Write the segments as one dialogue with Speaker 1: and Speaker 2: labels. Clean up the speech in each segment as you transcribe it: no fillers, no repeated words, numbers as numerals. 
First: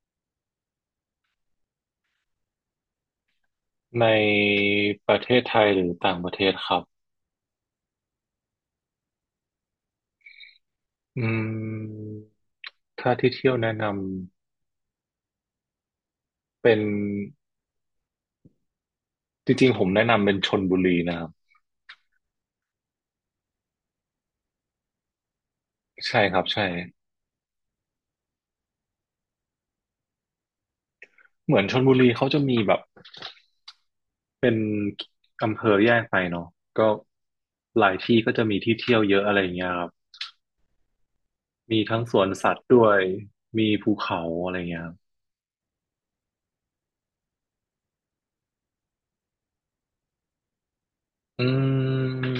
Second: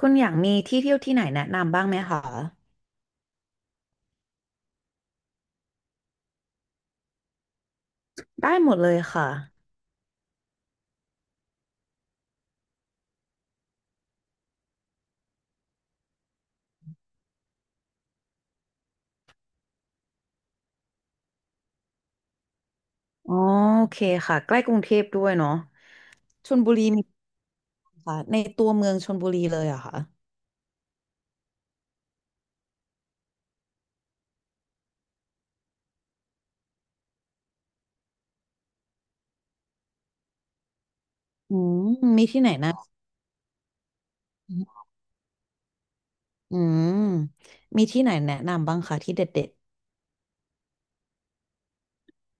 Speaker 1: คุณอยากมีที่เที่ยวที่ไหนแนะนำบ้างไหมคะ
Speaker 2: ในประเทศไทยหรือต่างประเทศครับ
Speaker 1: ได้หมดเลยค่ะ
Speaker 2: อืมถ้าที่เที่ยวแนะนำเป็นจริงๆผมแนะนำเป็นชลบุรีนะครับ
Speaker 1: อ๋อโอเคค่ะใกล้กรุงเทพด้วยเนาะ
Speaker 2: ใช่ครับ
Speaker 1: ชล
Speaker 2: ใช่
Speaker 1: บุรีมีค่ะในตัวเมืองชลบุรีเลยเหรอะค่ะ
Speaker 2: เหมือนชลบุรีเขาจะมีแบบเป็นอำเภอแยกไปเนาะก็หลายที่ก็จะมีที่เที่ยวเยอะอะไรอย่างเงี้ยครับ
Speaker 1: อื
Speaker 2: มี
Speaker 1: ม
Speaker 2: ทั้งส
Speaker 1: มี
Speaker 2: วน
Speaker 1: ที่ไหน
Speaker 2: สัตว์
Speaker 1: นะ
Speaker 2: ด้วยมีภูเขาอะไรเงี้ยครับ
Speaker 1: อืมมีที่ไหนแนะนำบ้างคะที่เด็ด
Speaker 2: อืม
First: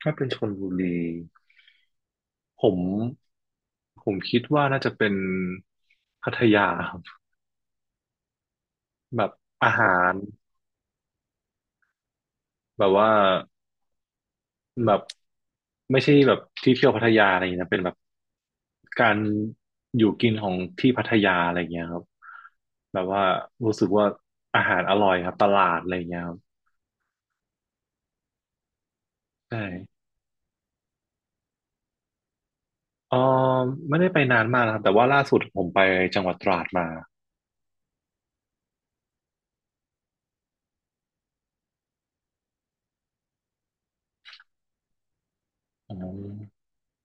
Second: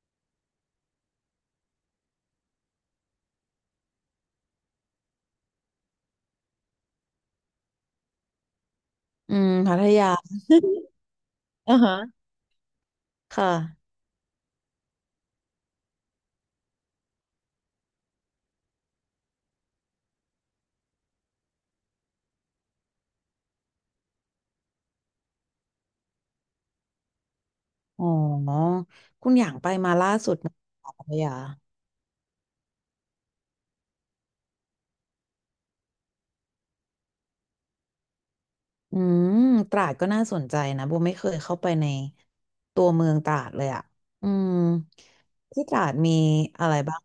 Speaker 2: ถ้าเป็นชลบุรีผมผมคิดว่าน่าจะเป็นพัทยา แบ
Speaker 1: ๆ
Speaker 2: บ
Speaker 1: อืม
Speaker 2: อา
Speaker 1: พัท
Speaker 2: หา
Speaker 1: ยา
Speaker 2: ร
Speaker 1: อ่าฮะ
Speaker 2: แบบว่า
Speaker 1: ค่ะ
Speaker 2: แบบไม่ใช่แบบที่เที่ยวพัทยาอะไรอย่างเงี้ยนะเป็นแบบการอยู่กินของที่พัทยาอะไรอย่างเงี้ยครับแบบว่ารู้สึกว่าอาหารอร่อยครับตลาดอะไรอย่างเงี้ยครับ
Speaker 1: อ๋อคุณอยาก
Speaker 2: ใช่
Speaker 1: ไปมาล่าสุดไหมคะพัทยา
Speaker 2: เออไม่ได้ไปนานมากนะครับแต่ว่าล่าสุดผมไปจังหวัดตราดมา
Speaker 1: อืมตราดก็น่าสนใจนะโบไม่เคยเข้าไปในตัวเมืองตราดเลยอ่ะอืมที่ตราด
Speaker 2: อื
Speaker 1: มี
Speaker 2: ม
Speaker 1: อะไรบ้าง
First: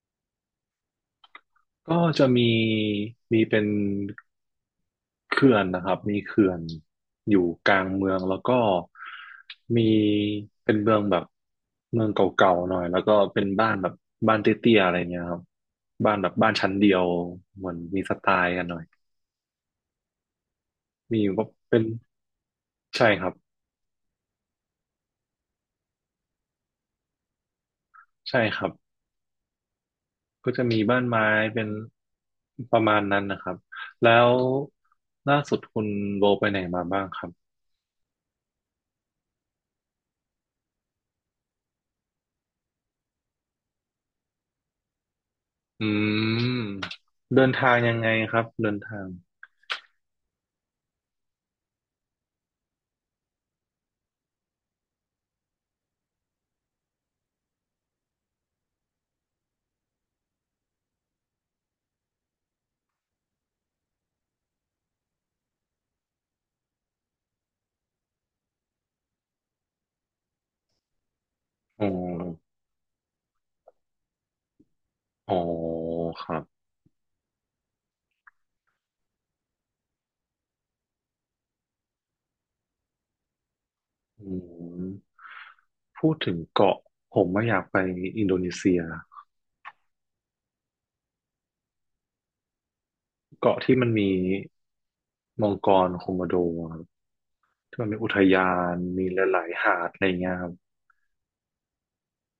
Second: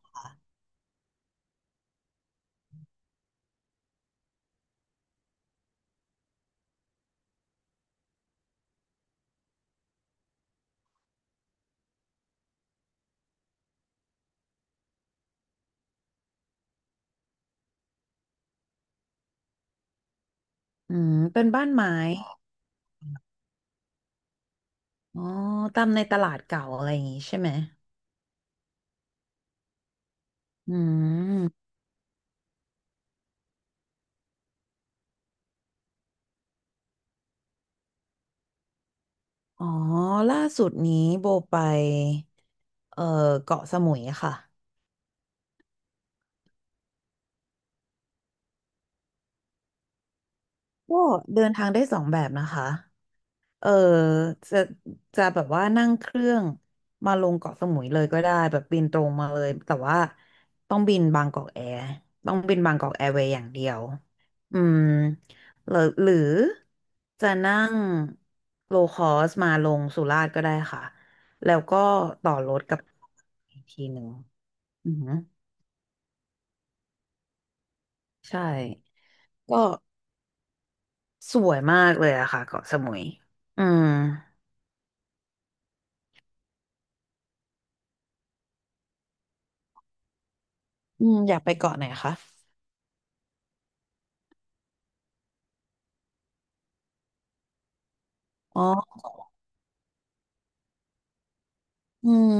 Speaker 2: ก็จะมีเป็นเขื่อนนะครับมีเขื่อนอยู่กลางเมืองแล้วก็มีเป็นเมืองแบบเมืองเก่าๆหน่อยแล้วก็เป็นบ้านแบบบ้านเตี้ยๆอะไรเงี้ยครับบ้านแบบบ้านชั้นเดียวเหมือนมีสไตล์กันหน่อย
Speaker 1: อืม
Speaker 2: มี
Speaker 1: เป็
Speaker 2: ก็
Speaker 1: นบ้าน
Speaker 2: เป็น
Speaker 1: ไม้
Speaker 2: ใช่ครับ
Speaker 1: อ๋อตามในตลาดเก่าอะไรอย่างงี้ใช่ไหม
Speaker 2: ใช่ครับก็จะ
Speaker 1: อื
Speaker 2: มีบ้านไม้เป็
Speaker 1: ม
Speaker 2: นประมาณนั้นนะครับแล้วล่าสุดคุณโบไปไหนมาบ้างครับ
Speaker 1: อ๋อล่าสุดนี้โบไปเอ่อเกาะสมุยค่ะ
Speaker 2: อืมเดินทางยังไงครับเดินทาง
Speaker 1: ก็เดินทางได้สองแบบนะคะ เออจะจะแบบว่านั่งเครื่องมาลงเกาะสมุยเลยก็ได้แบบบินตรงมาเลยแต่ว่าต้องบินบางกอกแอร์ต้องบินบางกอกแอร์เวย์อย่างเดียวอืมหรือจะนั่งโลคอสมาลงสุราษฎร์ก็ได้ค่ะแล้วก็
Speaker 2: อ๋อ
Speaker 1: ต่อรถกับอีกทีหนึ่งอือหือ
Speaker 2: อ๋อครับ
Speaker 1: ใช่ก็สวยมากเลยอะค่ะเกาะสมุยอืม
Speaker 2: อืมพูดถึงเกาะผมไม่อยากไปอินโดนีเซีย
Speaker 1: อืมอยากไปเกาะไหนคะ
Speaker 2: เกาะที่มันมีมังกรโคโมโดครับที่มันมีอุทยา
Speaker 1: อ๋อ
Speaker 2: นมีหลายๆหาดอะไรเงี้ยครับ
Speaker 1: อืม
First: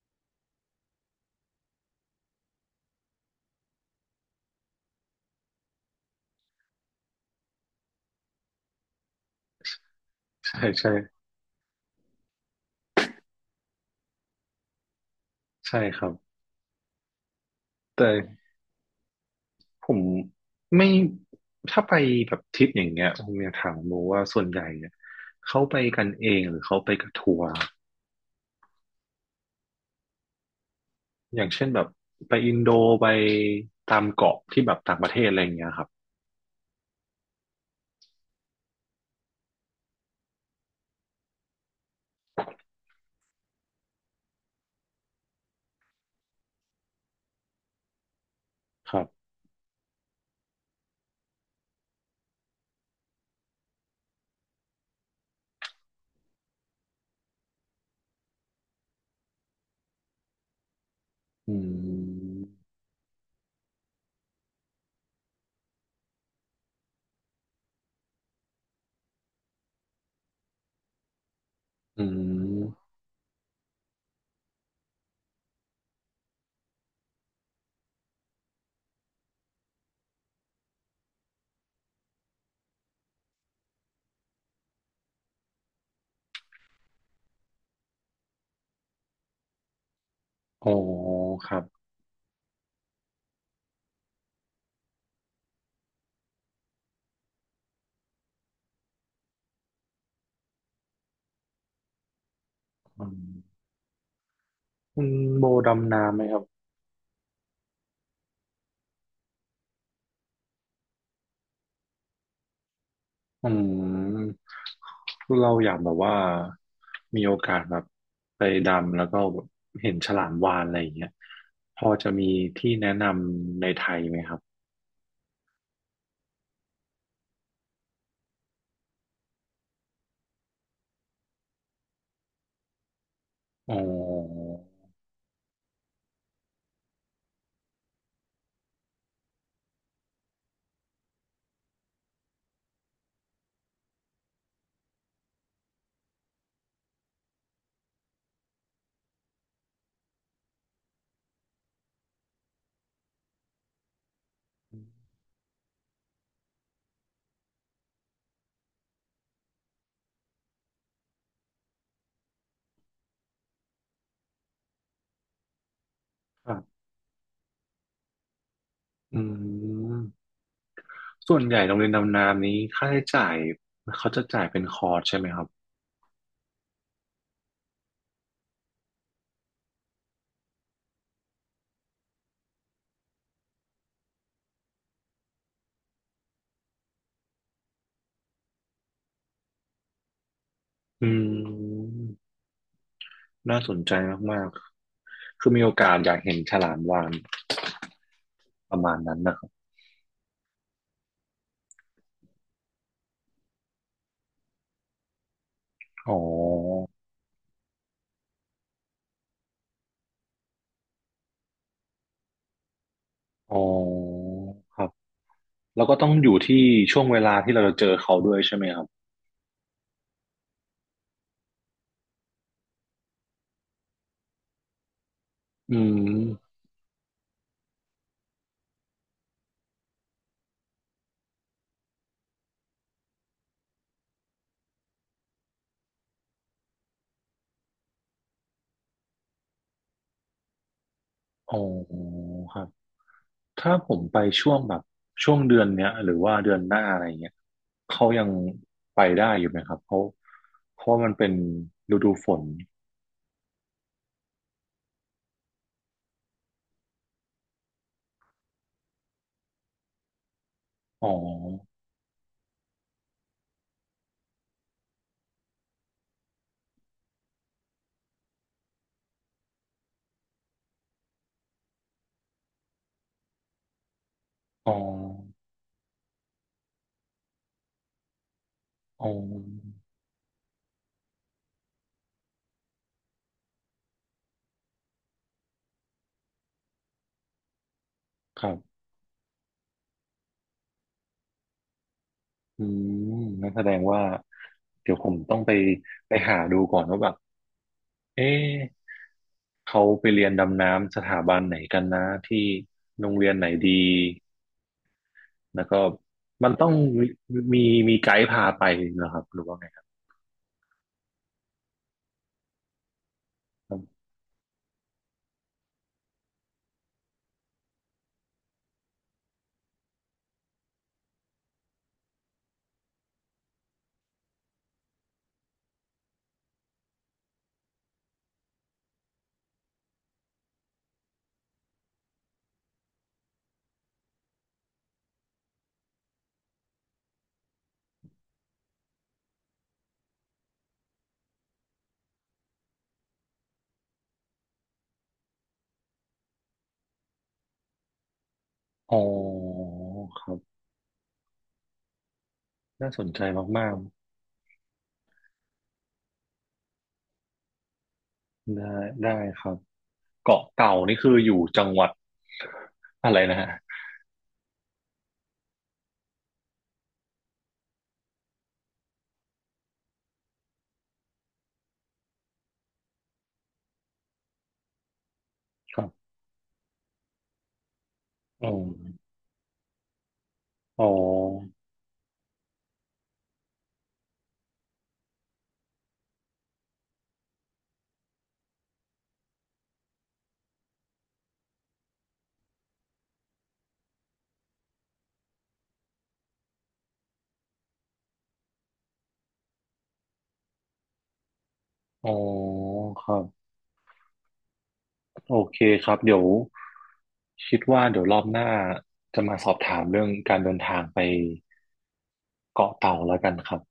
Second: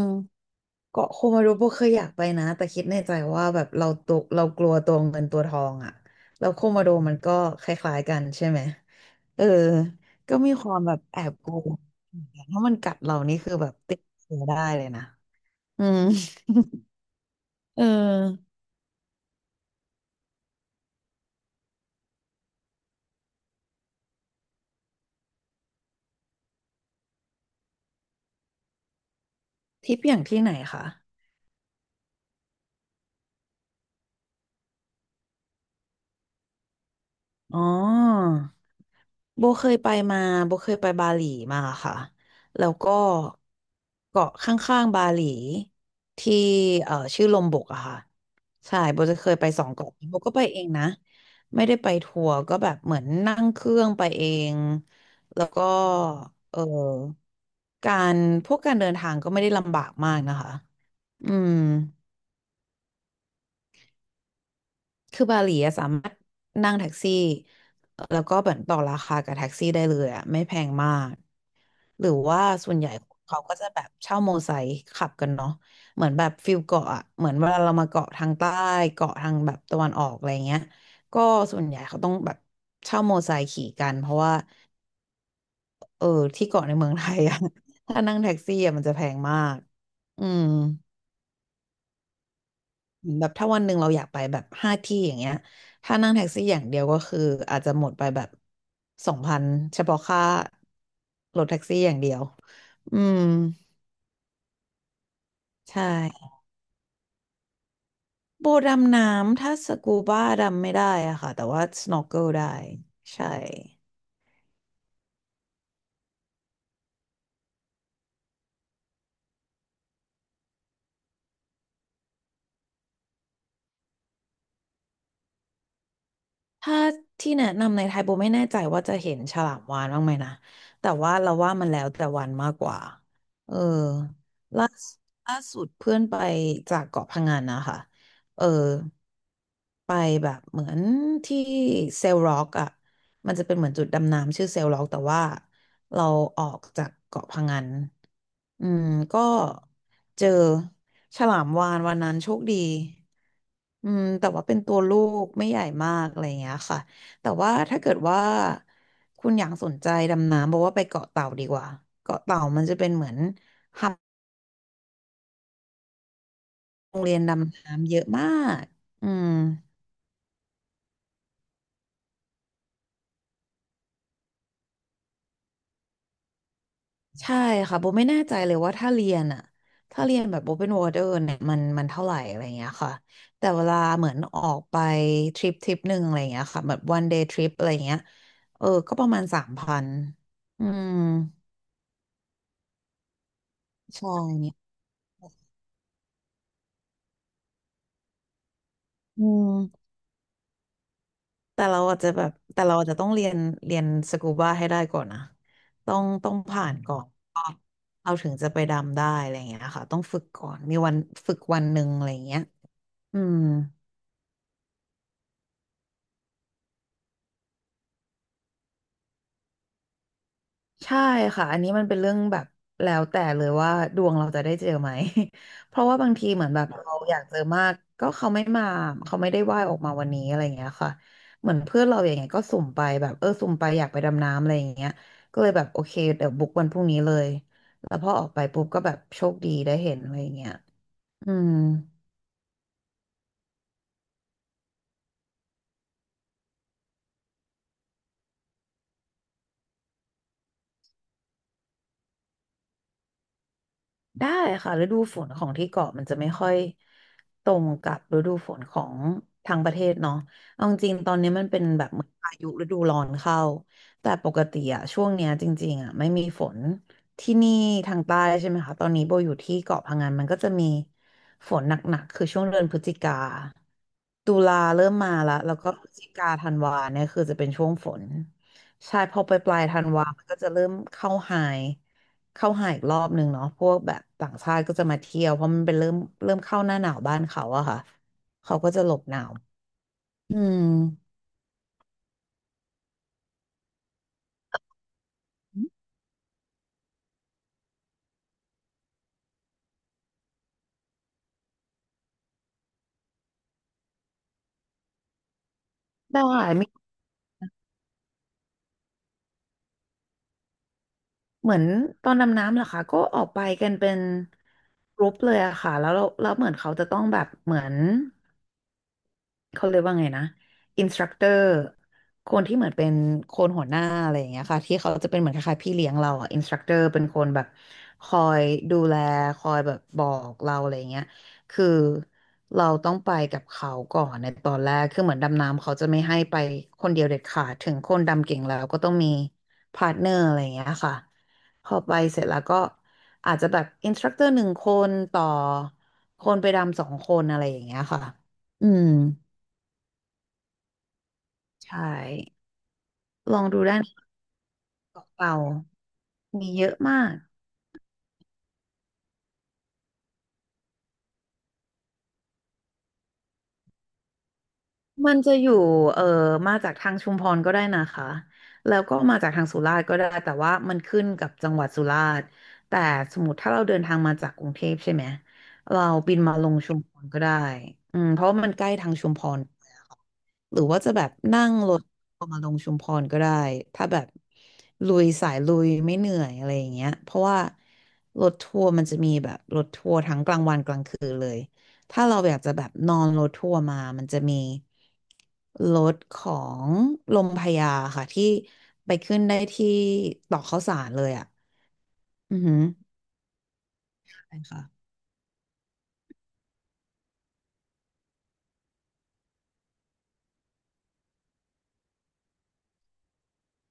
Speaker 1: เกาะโคมารูโบเคยอยากไปนะแต่คิดในใจว่าแบบเราตัวเรากลัวตัวเงินตัวทองอ่ะแล้วโคมาโดมันก็คล้ายๆกันใช่ไหมเออก็มี
Speaker 2: ใช่
Speaker 1: ความ
Speaker 2: ใช่
Speaker 1: แบบแอบกลัวถ้ามันกัดเรานี่คือแบบติดเชื้อได้เลยนะ
Speaker 2: ใช่
Speaker 1: อื
Speaker 2: ค
Speaker 1: ม
Speaker 2: รับ
Speaker 1: เอ
Speaker 2: แต่
Speaker 1: อ
Speaker 2: ผมไม่ถ้าไปแบบทริปอย่างเงี้ยผมอยากถามโมว่าส่วนใหญ่เนี่ยเขาไปกันเองหรือเขาไปกับทัวร์
Speaker 1: ทริปอย่างที่ไหนคะ
Speaker 2: อย่างเช่นแบบไปอินโดไปตามเกาะที่แบบต่างประเทศอะไรอย่างเงี้ยครับ
Speaker 1: อ๋อ โบเคยไปมาโบเคยไปบาหลีมาค่ะแล้วก็เกาะข้างๆบาหลีที่ชื่อลมบกอะค่ะใช่
Speaker 2: ค
Speaker 1: โบ
Speaker 2: รั
Speaker 1: จะเค
Speaker 2: บ
Speaker 1: ยไปสองเกาะนี้โบก็ไปเองนะไม่ได้ไปทัวร์ก็แบบเหมือนนั่งเครื่องไปเองแล้วก็เออการพวกการเดินทางก็ไม่ได้ลำบากมากนะคะอื
Speaker 2: อื
Speaker 1: ม
Speaker 2: ม
Speaker 1: คือบาหลีอะสามารถนั่งแท็กซี่แล้วก็เหมือนต่อราคากับแท็กซี่ได้เลยอะไม่แพงมาก
Speaker 2: อื
Speaker 1: หรือว่าส่วน
Speaker 2: ม
Speaker 1: ใหญ่เขาก็จะแบบเช่าโมไซค์ขับกันเนาะเหมือนแบบฟิลเกาะอะเหมือนเวลาเรามาเกาะทางใต้เกาะทางแบบตะวันออกอะไรเงี้ยก็ส่วนใหญ่เขาต้องแบบเช่าโมไซค์ขี่กันเพราะว่าเออที่เกาะในเมืองไทยอะ ถ้านั่งแท็กซี่อะมันจะแพงมากอืม
Speaker 2: อ๋อครับ
Speaker 1: เหมือนแบบถ้าวันหนึ่งเราอยากไปแบบห้าที่อย่างเงี้ยถ้านั่งแท็กซี่อย่างเดียวก็คืออาจจะหมดไปแบบ2,000เฉพาะค่ารถแท็กซี่อย่างเดียวอื
Speaker 2: อื
Speaker 1: ม
Speaker 2: มคุณโบ
Speaker 1: ใช่
Speaker 2: ดำน้ำไหมครับ
Speaker 1: โบดำน้ำถ้าสกูบ้าดำไม่ได้อะค่ะแต่ว่าสโนว์เกิลได้ใช่
Speaker 2: อืมคือเราอยากแบบว่ามีโอกาสแบบไปดำแล้วก็เห็นฉลามวาฬอะไรอย่างเงี้ยพอจะมีที่แนะนำในไทยไหมครับ
Speaker 1: ถ้าที่แนะนำในไทยโบไม่แน่ใจว่าจะเห็นฉลามวาฬบ้างไหมนะแต่ว่าเราว่ามันแล้วแต่วันมากกว่าเออ
Speaker 2: อ๋อ
Speaker 1: ล่าสุดล่าสุดเพื่อนไปจากเกาะพะงันนะคะเออไปแบบเหมือนที่เซลล็อกอ่ะมันจะเป็นเหมือนจุดดำน้ำชื่อเซลล็อกแต่ว่าเราออกจากเกาะพะงัน อืมก็เจอฉลามวาฬวันนั้นโชคดีอืมแต่ว่าเป็นตัวลูกไม่ใหญ่มากอะไรอย่างเงี้ยค่ะแต่ว่าถ้าเกิดว่าคุณอยากสนใจดำน้ำบอกว่าไปเกาะเต่าดีกว่าเกาะเต่ามันจะเป็นเหมือนหับ
Speaker 2: ครับ
Speaker 1: โรงเรียนดำน้ำเยอะมากอื
Speaker 2: อื
Speaker 1: ม
Speaker 2: ม ส่วนใหญ่โรงเรียนดำน้ำนี้ค่าใช้จ่ายเขาจะจ่ายเป็นคอร์สใช่ไหมครับ
Speaker 1: ใช่ค่ะโบไม่แน่ใจเลยว่าถ้าเรียนอะถ้าเรียนแบบ Open Water เนี่ยมันเท่าไหร่อะไรเงี้ยค่ะแต่เวลาเหมือนออกไปทริปหนึ่งอะไรเงี้ยค่ะแบบ one day trip อะไรเงี้ยเออก็ประมาณ3,000อืม
Speaker 2: อืมน่าสนใจ
Speaker 1: ใช่
Speaker 2: มาก
Speaker 1: เนี่ย
Speaker 2: ๆคือมีโอกาสอยากเห็นฉลามวาฬประมาณนั้น
Speaker 1: อื
Speaker 2: นะครับ
Speaker 1: มแต่เราอาจจะต้องเรียนสกูบาให้ได้ก่อนนะต้อง
Speaker 2: อ๋
Speaker 1: ต้องผ่าน
Speaker 2: อ
Speaker 1: ก่อนเราถึงจะไปดำได้อะไรเงี้ยค่ะต้องฝึกก่อนมีวันฝึกวันหนึ่งอะไรเงี้ยอืม
Speaker 2: อ๋อครับแล้วก็ต้องอยู่ที่ช่วงเวลาที่เราจะเจอเขาด้วยใช่ไหมครับ
Speaker 1: ใช่ค่ะอันนี้มันเป็นเรื่องแบบแล้วแต่เลยว่าดวงเราจะได้เจอไหม
Speaker 2: อื
Speaker 1: เพราะว่าบางทีเหมือ
Speaker 2: ม
Speaker 1: นแบบเราอยากเจอมากก็เขาไม่มาเขาไม่ได้ว่ายออกมาวันนี้อะไรอย่างเงี้ยค่ะเหมือนเพื่อนเราอย่างเงี้ยก็สุ่มไปแบบเออสุ่มไปอยากไปดำน้ำอะไรอย่างเงี้ยก็เลยแบบโอเคเดี๋ยวบุ๊กวันพรุ่งนี้เลยแล้วพอออกไปปุ๊บก็แบบโชคดีได้เห็นอะไรอย่างเงี้ยอืม
Speaker 2: อ๋อครับถ้าผมไปช่วงแบบช่วงเดือนเนี้ยหรือว่าเดือนหน้าอะไรเงี้ยเขายังไปได้อยู่ไหมครับเขาะเพราะว่ามันเป็นฤดูฝน
Speaker 1: ได้ค่ะฤดูฝนของที่เกาะมันจะไม่ค่อยตรงกับฤดูฝนของทางประเทศเนาะเอาจริง
Speaker 2: อ๋
Speaker 1: ๆ
Speaker 2: อ
Speaker 1: ตอนนี้มันเป็นแบบเหมือนพายุฤดูร้อนเข้าแต่ปกติอะช่วงเนี้ยจริงๆอะไม่มีฝนที่นี่ทางใต้ใช่ไหมคะตอนนี้โบอยู่ที่เกาะพะงันมันก็จะมีฝนหนักๆคือช่วงเดือนพฤศจิกาตุลา
Speaker 2: อ๋อ
Speaker 1: เริ่มมาและแล้วก็พฤศจิกาธันวาเนี่ยคือจะเป็นช่วงฝนใช่
Speaker 2: อ๋อ
Speaker 1: พอไปปลายธันวามันก็จะเริ่มเข้าไฮ เข้าหาอีกรอบหนึ่งเนาะพวกแบบต่างชาติก็จะมาเที่ยวเพราะมันเป็นเริ่มเข้าหน้าหนาวบ้านเขาอะค่ะ
Speaker 2: ครั
Speaker 1: เขาก็จะ
Speaker 2: บ
Speaker 1: หลบหนาวอืม
Speaker 2: อืมนั่นแสดงว่าเดี๋ยวผมต้องไปไปหาดูก่อนว่าแบบเอ๊ะ เขาไปเรียนดำน้ำสถาบันไหนกันนะที่โรงเรียนไหนดี แล้วก็
Speaker 1: ได้
Speaker 2: มันต้
Speaker 1: มี
Speaker 2: องมีมีไกด์พาไปเหรอครับหรือว่าไงครับ
Speaker 1: เหมือนตอนดำน้ำเหรอคะก็ออกไปกันเป็นกรุ๊ปเลยอะค่ะแล้วเราแล้วเหมือนเขาจะต้องแบบเหมือน เขาเรียกว่าไงนะอินสตรัคเตอร์คนที่เหมือนเป็นคนหัวหน้าอะไรอย่างเงี้ยค่ะที่เขาจะเป็นเหมือนคล้ายๆพี่เลี้ยงเราอ่ะอินสตรัคเตอร์เป็นคนแบบคอยดูแลคอยแบบบอกเราอะไรอย่างเงี้ยคือเราต้องไปกับเขาก่อนในตอนแรกคือเหมือนดำน้ำเขาจะไม่ให้ไปคนเดียวเด็ดขาดถึงคนดำเก่งแล้วก็ต้องมีพาร์ทเนอร์อะไรอย่างเงี้ยค่ะพอไปเสร็จแล้วก็อาจจะแบบอินสตรัคเตอร์หนึ่งคนต่อคนไปดำสองคนอะไรอย่างเงี้ยค่ะอืม
Speaker 2: อ๋อครับ
Speaker 1: ใช่
Speaker 2: น่าสนใจ
Speaker 1: ลองดู
Speaker 2: มาก
Speaker 1: ได้านเปล่าๆมีเยอะมาก
Speaker 2: ๆได้ครับเกาะเต่านี่คืออยู่จังหวัดอะไรนะฮะ
Speaker 1: มันจะอยู่เอ่อมาจากทางชุมพรก็ได้นะคะแล้วก็มาจากทางสุราษฎร์ก็ได้แต่ว่ามันขึ้นกับจังหวัดสุราษฎร์แต่สมมติถ้าเราเดินทางมาจากกรุงเทพใช่ไหม
Speaker 2: ค
Speaker 1: เรา
Speaker 2: รับ
Speaker 1: บินมาลงชุมพรก็ได้อืมเพราะว่า
Speaker 2: อ๋
Speaker 1: มั
Speaker 2: อ
Speaker 1: นใกล้ทางชุมพรหรือว่า
Speaker 2: อ๋อ
Speaker 1: จะแบบนั่งรถมาลงชุมพรก็ได้ถ้าแบบลุยสายลุยไม่เหนื่อยอะไรอย่างเงี้ยเพราะว่ารถทัวร์มันจะมีแบบรถทัวร์ทั้งกลางวันกลางคืนเลย ถ้าเราอยากจะแบบนอนรถทัวร์มา มันจะมีรถของลมพระยาค่ะที่ไปขึ้นได้ที่ตอกข้าวสารเลยอ่ะ
Speaker 2: อ๋อ
Speaker 1: อือหือ
Speaker 2: ครับ
Speaker 1: ใช่ค่ะ
Speaker 2: โอเคครับเดี๋ยวคิดว่าเดี๋ยวรอบหน้าจะมาสอบถามเรื่องการเดินทางไปเกาะเต่าแล้วกันครับ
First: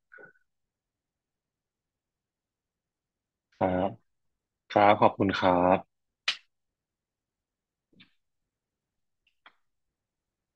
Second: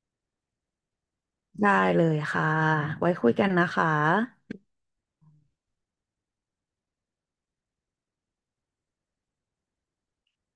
Speaker 1: ได้เลยค่ะ ไว้คุยกัน
Speaker 2: ค
Speaker 1: นะ
Speaker 2: รั
Speaker 1: คะ
Speaker 2: บครับขอบคุณครับ